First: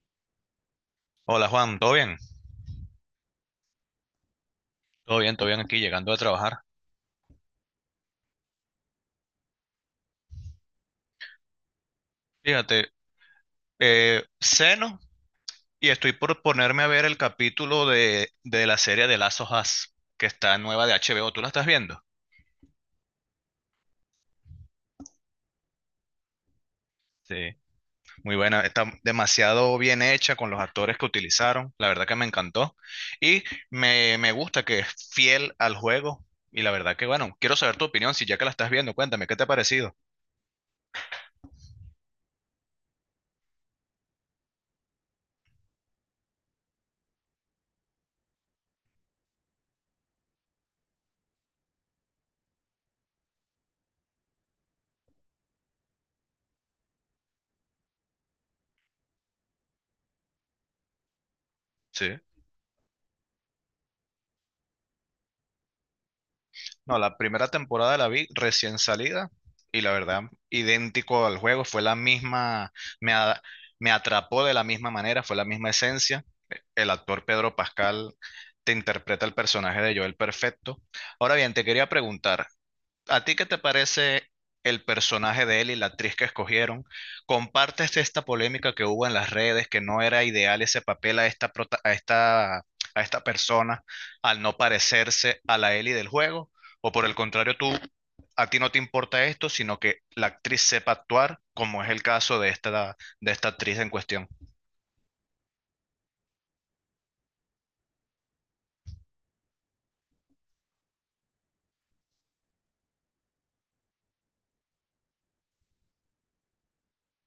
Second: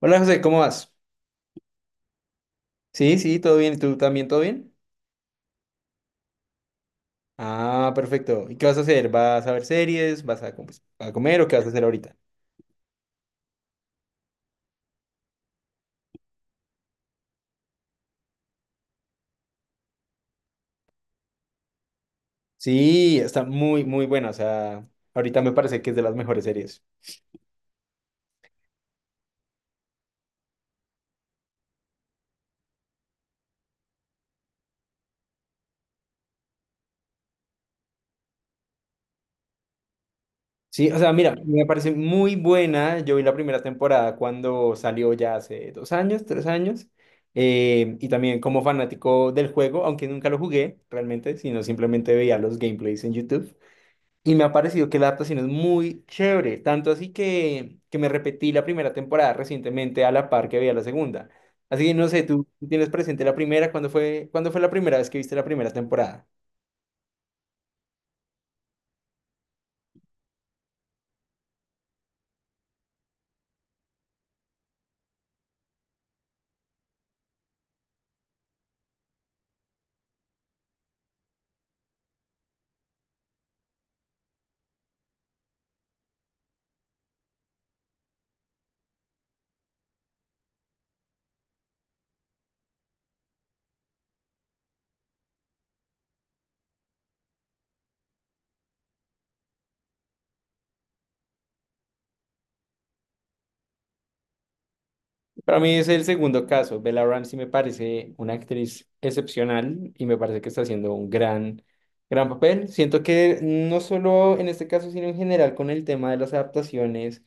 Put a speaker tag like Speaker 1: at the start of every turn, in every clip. Speaker 1: Hola José, ¿cómo vas?
Speaker 2: Hola Juan, ¿todo bien?
Speaker 1: Sí, sí, todo bien. ¿Y tú también, todo bien?
Speaker 2: Todo bien, todo bien aquí, llegando a trabajar.
Speaker 1: Ah, perfecto. ¿Y qué vas a hacer? ¿Vas a ver series? ¿Pues a comer o qué vas a hacer ahorita?
Speaker 2: Fíjate, ceno y estoy por ponerme a ver el capítulo de la serie de Last of Us, que está nueva de HBO. ¿Tú la estás viendo?
Speaker 1: Sí, está muy, muy buena. O sea, ahorita me parece que es de las mejores series.
Speaker 2: Sí, muy buena, está demasiado bien hecha con los actores que utilizaron, la verdad que me encantó. Y me gusta que es fiel al juego y la verdad que bueno, quiero saber tu opinión, si ya que la estás viendo, cuéntame, ¿qué te ha parecido?
Speaker 1: Sí, o sea, mira, me parece muy buena. Yo vi la primera temporada cuando salió ya hace dos años, tres años. Y también como fanático del juego, aunque nunca lo jugué realmente, sino simplemente veía los gameplays en YouTube. Y me ha parecido que la adaptación es muy chévere, tanto así que me repetí la primera temporada recientemente a la par que veía la segunda. Así que no
Speaker 2: Sí.
Speaker 1: sé, ¿tú tienes presente la primera? ¿Cuándo fue la primera vez que viste la primera temporada?
Speaker 2: No, la primera temporada la vi recién salida y la verdad, idéntico al juego, fue la misma, me, a- me atrapó de la misma manera, fue la misma esencia. El actor Pedro Pascal te interpreta el personaje de Joel perfecto. Ahora bien, te quería preguntar, ¿a ti qué te parece el personaje de él y la actriz que escogieron? ¿Compartes esta polémica que hubo en las redes, que no era ideal ese papel a a esta persona al no parecerse a la Ellie del juego? ¿O por el contrario, tú, a ti no te importa esto, sino que la actriz sepa actuar, como es el caso de esta actriz en cuestión?
Speaker 1: Para mí es el segundo caso. Bella Ramsey me parece una actriz excepcional y me parece que está haciendo un gran papel. Siento que no solo en este caso, sino en general con el tema de las adaptaciones.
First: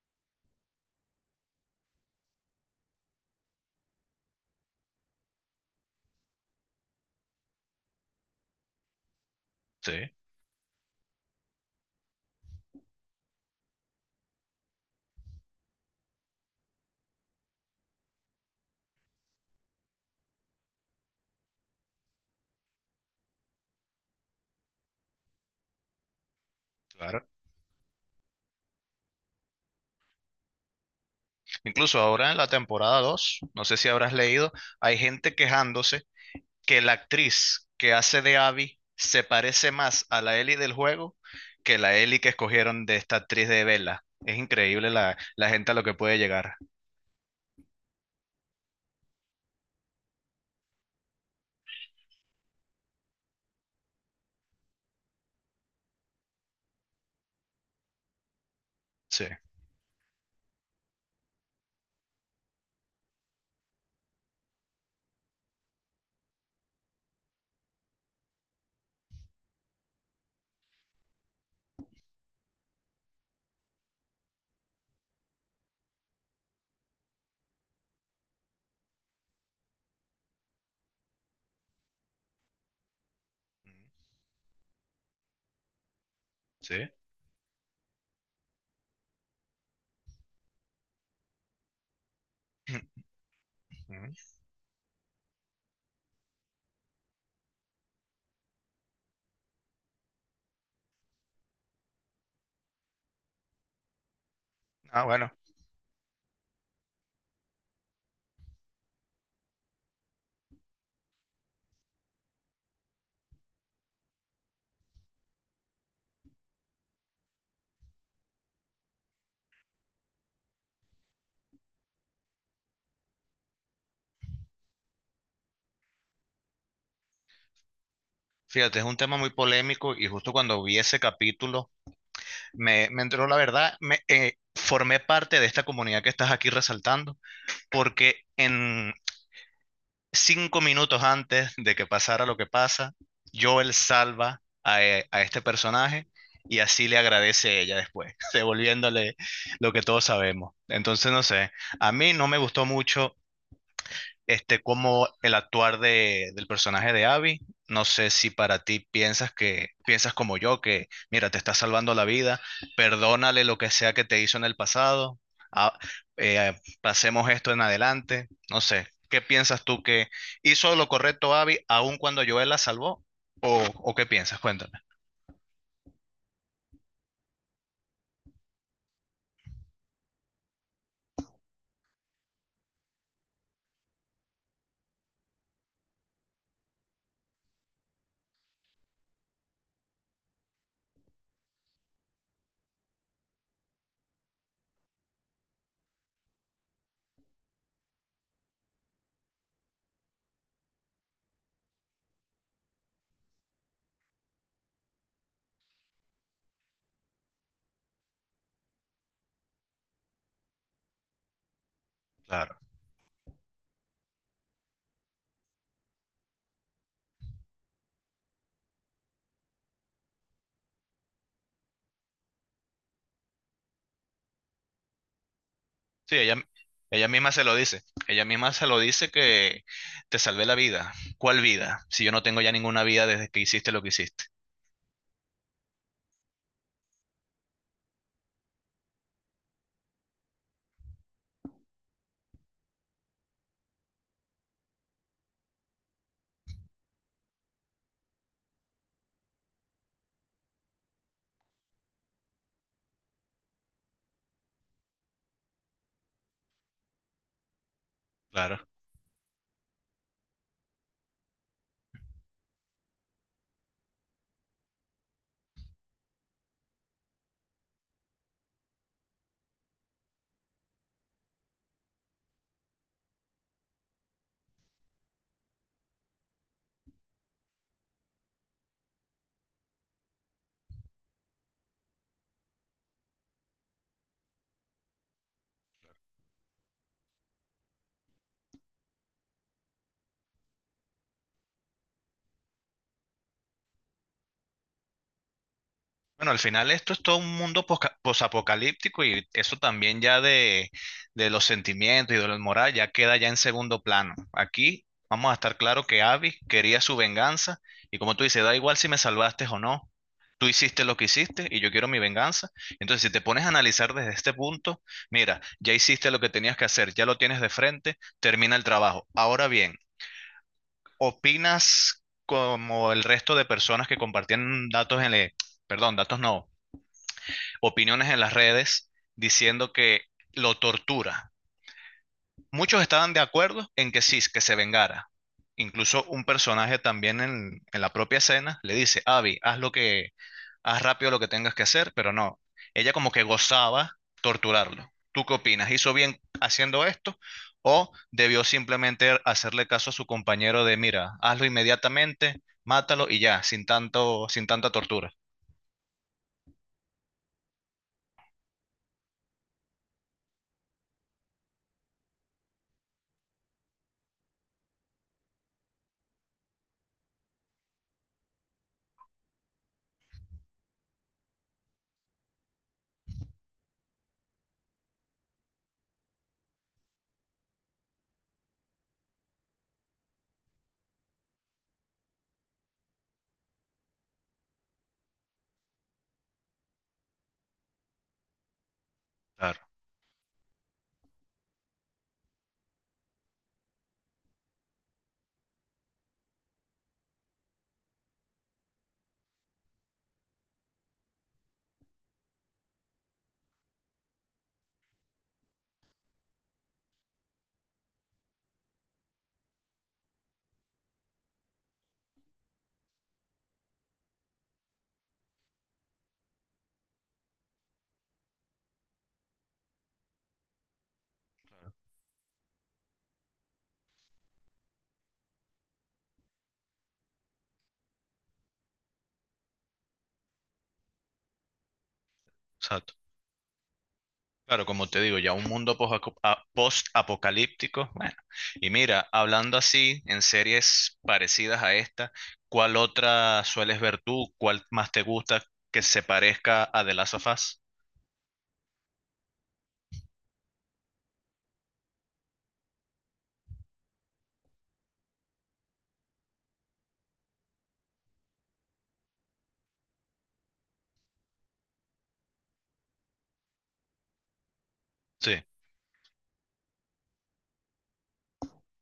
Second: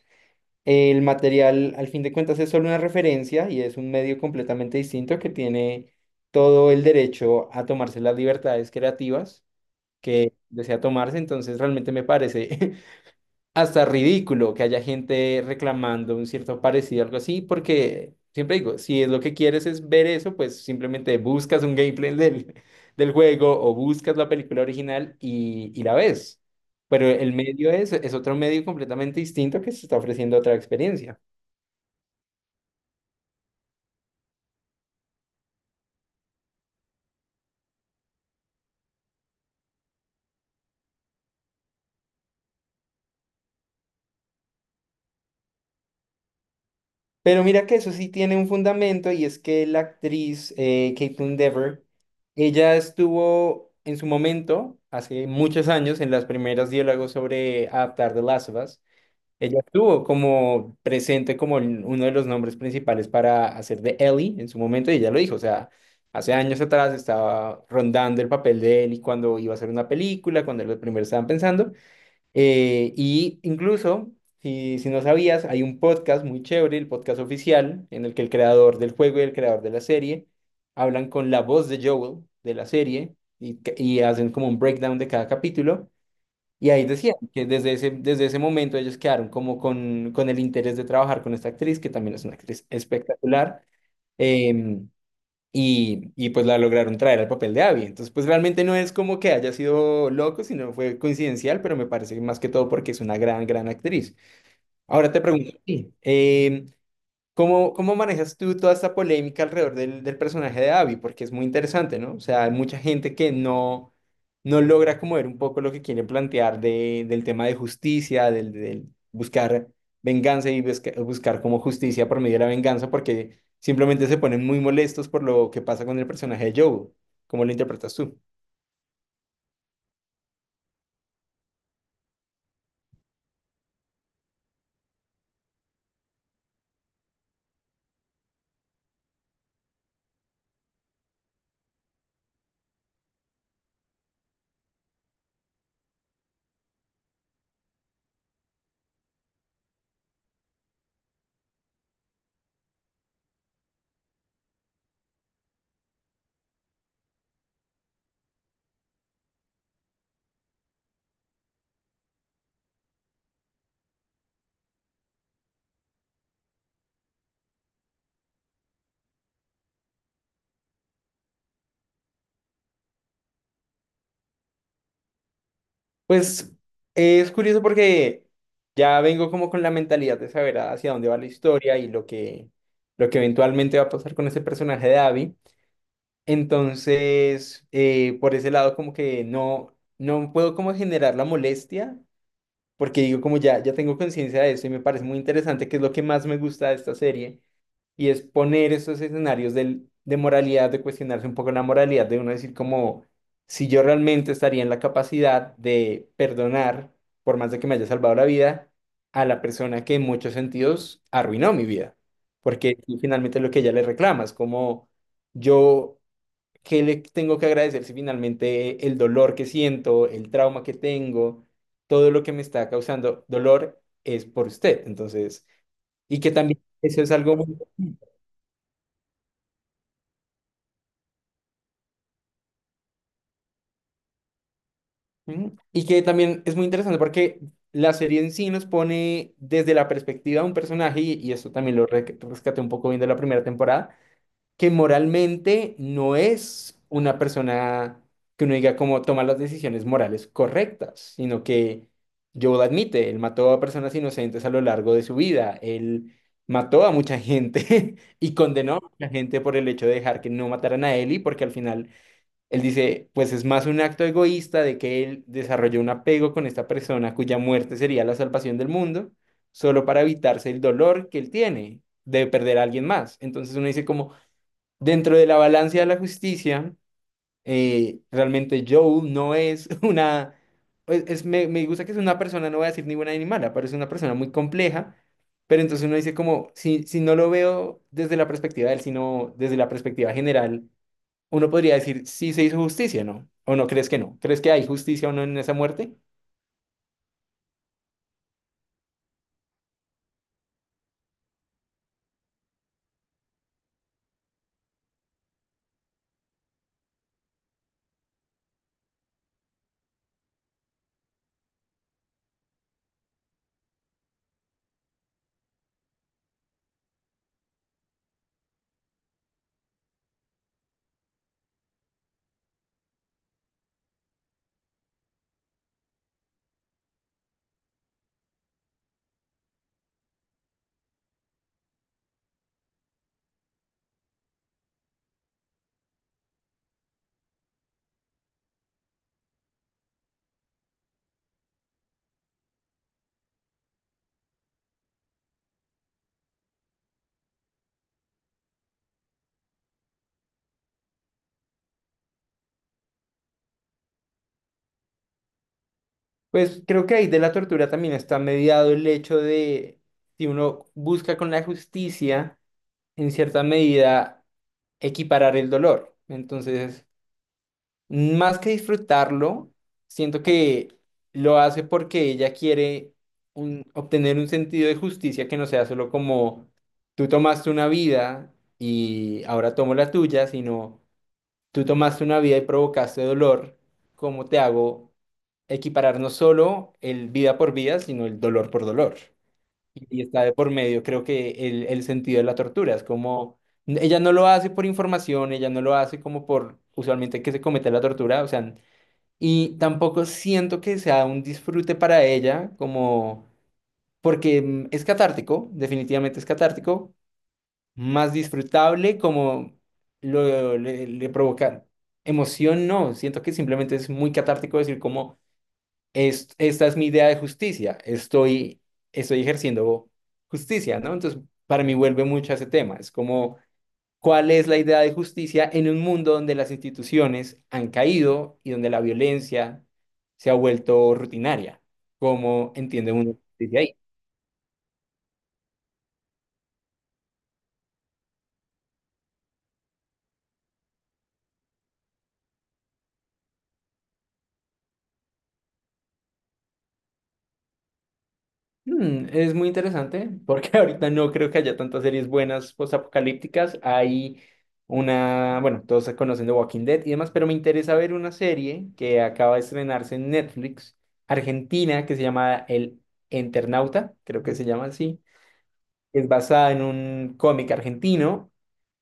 Speaker 1: El material, al fin de cuentas, es solo una referencia y es un medio completamente distinto que tiene todo el derecho a tomarse las libertades creativas
Speaker 2: Sí,
Speaker 1: que desea tomarse. Entonces, realmente me parece hasta ridículo que haya gente reclamando un cierto parecido, algo así, porque siempre digo, si es lo que quieres es ver eso, pues simplemente buscas un gameplay del juego o buscas la película original y la ves. Pero
Speaker 2: claro.
Speaker 1: el medio es otro medio completamente distinto que se está ofreciendo otra experiencia.
Speaker 2: Incluso ahora en la temporada 2 no sé si habrás leído, hay gente quejándose que la actriz que hace de Abby se parece más a la Ellie del juego que la Ellie que escogieron de esta actriz de Bella. Es increíble la gente a lo que puede llegar.
Speaker 1: Pero mira que eso sí tiene un fundamento y es que la actriz Caitlin Dever, ella estuvo en su momento, hace muchos años, en las primeras diálogos sobre adaptar The Last of Us,
Speaker 2: Sí.
Speaker 1: ella estuvo como presente como uno de los nombres principales para hacer de Ellie en su momento y ella lo dijo, o sea, hace años atrás estaba rondando el papel de Ellie cuando iba a hacer una película, cuando los primeros estaban pensando. Y incluso, si no sabías, hay un podcast muy chévere, el podcast oficial, en el que el creador del juego y el creador de la serie hablan con la voz de Joel de la serie y hacen como un breakdown de cada capítulo. Y
Speaker 2: Sí.
Speaker 1: ahí decían que desde ese momento ellos quedaron como con el interés de trabajar con esta actriz, que también es una actriz espectacular. Em, y pues la lograron traer al papel de Abby. Entonces, pues realmente no es como que haya sido loco, sino fue coincidencial, pero me parece que más que todo porque es una gran actriz.
Speaker 2: Ah,
Speaker 1: Ahora te
Speaker 2: bueno.
Speaker 1: pregunto, a ti, ¿cómo manejas tú toda esta polémica alrededor del personaje de Abby? Porque es muy interesante, ¿no? O sea, hay mucha gente que no logra como ver un poco lo que quiere plantear de, del tema de justicia, del buscar venganza y buscar como justicia por medio de la venganza, porque simplemente se ponen muy molestos por lo que pasa con el personaje de Joe. ¿Cómo lo interpretas tú?
Speaker 2: Fíjate, es un tema muy polémico y justo cuando vi ese capítulo me entró la verdad, me formé parte de esta comunidad que estás aquí resaltando, porque 5 minutos antes de que pasara lo que pasa, Joel salva a este personaje y así le agradece ella después, devolviéndole lo que todos sabemos. Entonces, no sé, a mí no me gustó mucho como el actuar del personaje de Abby. No sé si para ti piensas que piensas como yo, que mira, te está salvando la vida, perdónale lo que sea que te hizo en el pasado, ah, pasemos esto en adelante. No sé, ¿qué piensas tú que hizo lo correcto Abby aun cuando Joel la salvó? ¿O qué piensas? Cuéntame.
Speaker 1: Pues es curioso porque ya vengo como con la mentalidad de saber hacia dónde va la historia y lo que eventualmente va a pasar con ese personaje de Abby. Entonces, por ese lado como que no puedo como generar la molestia porque digo como ya tengo conciencia de eso y me parece muy interesante que es lo que más me gusta de esta serie y es poner esos escenarios de moralidad, de cuestionarse un poco la moralidad, de uno decir como, si yo realmente estaría en la capacidad de perdonar, por más de que me haya salvado la vida, a la persona que en muchos sentidos arruinó mi vida,
Speaker 2: Claro.
Speaker 1: porque tú finalmente es lo que ella le reclama es como yo, ¿qué le tengo que agradecer si finalmente el dolor que siento, el trauma que tengo, todo lo que me está causando dolor es por usted? Entonces,
Speaker 2: Sí,
Speaker 1: y que
Speaker 2: ella,
Speaker 1: también eso
Speaker 2: ella
Speaker 1: es
Speaker 2: misma
Speaker 1: algo...
Speaker 2: se lo dice.
Speaker 1: muy
Speaker 2: Ella misma se lo dice que te salvé la vida. ¿Cuál vida? Si yo no tengo ya ninguna vida desde que hiciste lo que hiciste.
Speaker 1: Ujú. Y que también es muy interesante porque la serie en sí nos pone desde la perspectiva de un personaje, y esto también lo rescaté un poco bien de la primera temporada, que moralmente no es una persona que uno diga como toma las decisiones morales correctas, sino que Joel admite, él mató a personas inocentes a lo largo de su vida, él mató a mucha gente y
Speaker 2: Claro.
Speaker 1: condenó a mucha gente por el hecho de dejar que no mataran a Ellie, porque al final él dice, pues es más un acto egoísta de que él desarrolló un apego con esta persona cuya muerte sería la salvación del mundo, solo para evitarse el dolor que él tiene de perder a alguien más. Entonces uno dice como, dentro de la balanza de la justicia, realmente Joel no es una... me gusta que es una persona, no voy a decir ni buena ni mala, pero es una persona muy compleja. Pero entonces uno dice como, si no lo veo desde la perspectiva de él, sino desde la perspectiva general uno podría decir si se hizo justicia, ¿no? ¿O no crees que no? ¿Crees que hay justicia o no en esa muerte?
Speaker 2: Bueno, al final esto es todo un mundo posapocalíptico y eso también ya de los sentimientos y de la moral ya queda ya en segundo plano. Aquí vamos a estar claro que Abby quería su venganza y como tú dices, da igual si me salvaste o no, tú hiciste lo que hiciste y yo quiero mi venganza. Entonces, si te pones a analizar desde este punto, mira, ya hiciste lo que tenías que hacer, ya lo tienes de frente, termina el trabajo. Ahora bien, ¿opinas como el resto de personas que compartían datos en el, perdón, datos no, opiniones en las redes diciendo que lo tortura? Muchos estaban de acuerdo en que sí, que se vengara. Incluso un personaje también en la propia escena le dice, Abby, haz rápido lo que tengas que hacer, pero no. Ella como que gozaba torturarlo. ¿Tú qué opinas? ¿Hizo bien haciendo esto o debió simplemente hacerle caso a su compañero de, mira, hazlo inmediatamente, mátalo y ya, sin tanto, sin tanta tortura?
Speaker 1: Pues creo que ahí de la tortura también está mediado el hecho de si uno busca con la justicia, en cierta medida, equiparar el dolor. Entonces, más que disfrutarlo, siento que lo hace porque ella quiere obtener un sentido de justicia que no sea solo como tú tomaste una vida y ahora tomo la tuya, sino tú tomaste una vida y provocaste dolor. ¿Cómo te hago equiparar no solo el vida por vida, sino el dolor por dolor?
Speaker 2: Claro.
Speaker 1: Y está de por medio, creo que el sentido de la tortura. Es como, ella no lo hace por información, ella no lo hace como por usualmente que se comete la tortura, o sea, y tampoco siento que sea un disfrute para ella, como, porque es catártico, definitivamente es catártico, más disfrutable, como le provoca emoción, no, siento que simplemente es muy catártico decir como esta es mi idea de justicia, estoy ejerciendo justicia, ¿no? Entonces, para mí vuelve mucho a ese tema, es como cuál es la idea de justicia en un mundo donde las instituciones han caído y donde la violencia se ha vuelto rutinaria, ¿cómo
Speaker 2: O sea,
Speaker 1: entiende uno justicia ahí?
Speaker 2: claro, como te digo, ya un mundo post-apocalíptico. Bueno, y mira, hablando así, en series parecidas a esta, ¿cuál otra sueles ver tú? ¿Cuál más te gusta que se parezca a The Last of Us?
Speaker 1: Es muy interesante porque ahorita no creo que haya tantas series buenas postapocalípticas. Hay una, bueno, todos se conocen de Walking Dead y demás, pero me interesa ver una serie que acaba de estrenarse en Netflix, Argentina, que se llama El Eternauta, creo que se llama así.
Speaker 2: Sí.
Speaker 1: Es basada en un cómic argentino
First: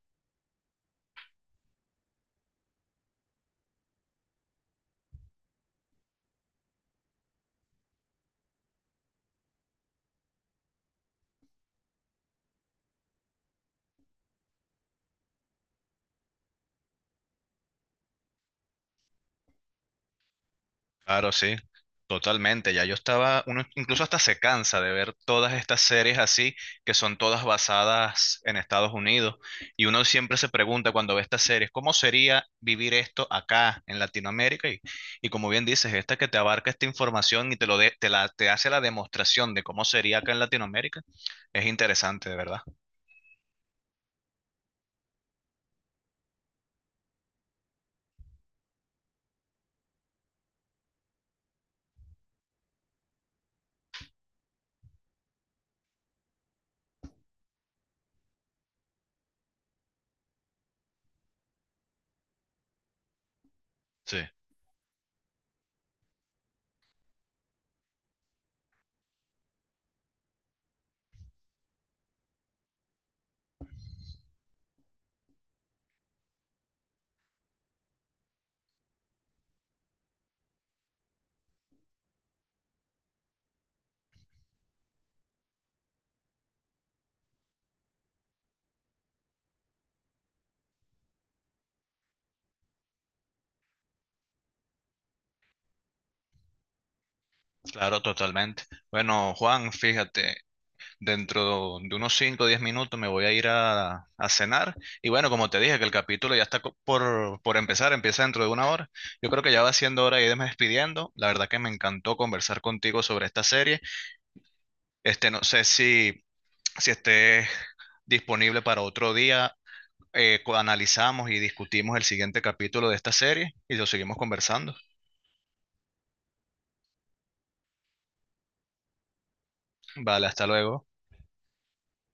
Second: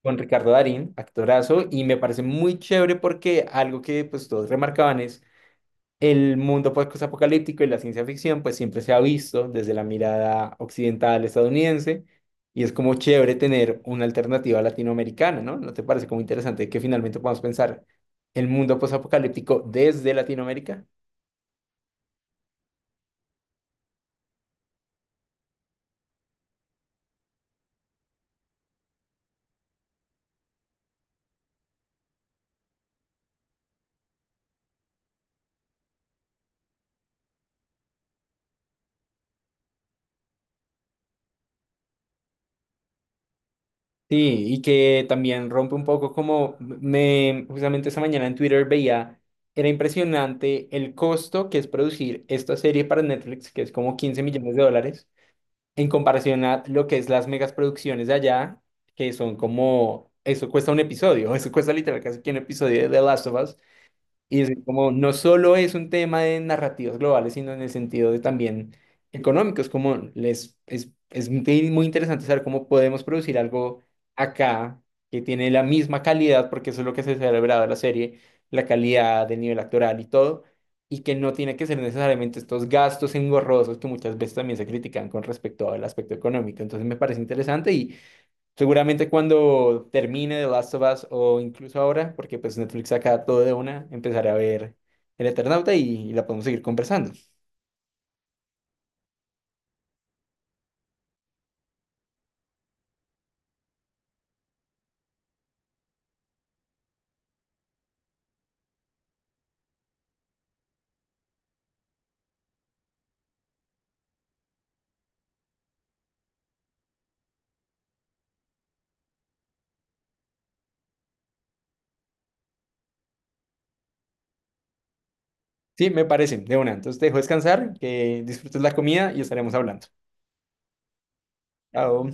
Speaker 1: con Ricardo Darín, actorazo, y me parece muy chévere porque algo que pues todos remarcaban es el mundo post-apocalíptico y la ciencia ficción, pues siempre se ha visto desde la mirada occidental estadounidense y es como chévere tener una alternativa latinoamericana, ¿no? ¿No te parece como interesante que finalmente podamos pensar el mundo post-apocalíptico desde Latinoamérica?
Speaker 2: Claro, sí, totalmente. Ya yo estaba, uno incluso hasta se cansa de ver todas estas series así, que son todas basadas en Estados Unidos. Y uno siempre se pregunta cuando ve estas series, ¿cómo sería vivir esto acá en Latinoamérica? Y como bien dices, esta que te abarca esta información y te lo de- te la, te hace la demostración de cómo sería acá en Latinoamérica, es interesante, de verdad.
Speaker 1: Sí, y que también rompe un poco justamente esta mañana en Twitter veía, era impresionante el costo que es producir esta serie para Netflix, que es como 15 millones de dólares en comparación a lo que es las megas producciones de allá, que son como, eso cuesta un episodio, eso cuesta literal casi que un episodio de The Last of Us.
Speaker 2: Sí,
Speaker 1: Y es como no solo es un tema de narrativas globales, sino en el sentido de también económicos, es muy muy interesante saber cómo podemos producir algo acá que tiene la misma calidad, porque eso es lo que se celebraba en la serie, la calidad del nivel actoral y todo, y que no tiene que ser necesariamente estos gastos engorrosos que muchas veces también se critican con respecto al aspecto económico. Entonces me parece interesante y seguramente cuando termine The Last of Us o incluso ahora, porque pues Netflix saca todo de una, empezaré a ver El Eternauta y la podemos seguir conversando.
Speaker 2: claro, totalmente. Bueno, Juan, fíjate. Dentro de unos cinco o 10 minutos me voy a ir a cenar. Y bueno, como te dije, que el capítulo ya está por empezar, empieza dentro de una hora. Yo creo que ya va siendo hora de irme despidiendo. La verdad que me encantó conversar contigo sobre esta serie. No sé si esté disponible para otro día. Analizamos y discutimos el siguiente capítulo de esta serie y lo seguimos conversando.
Speaker 1: Sí, me parece, de una. Entonces te dejo descansar, que disfrutes la comida y estaremos hablando.
Speaker 2: Vale, hasta luego.
Speaker 1: Chao.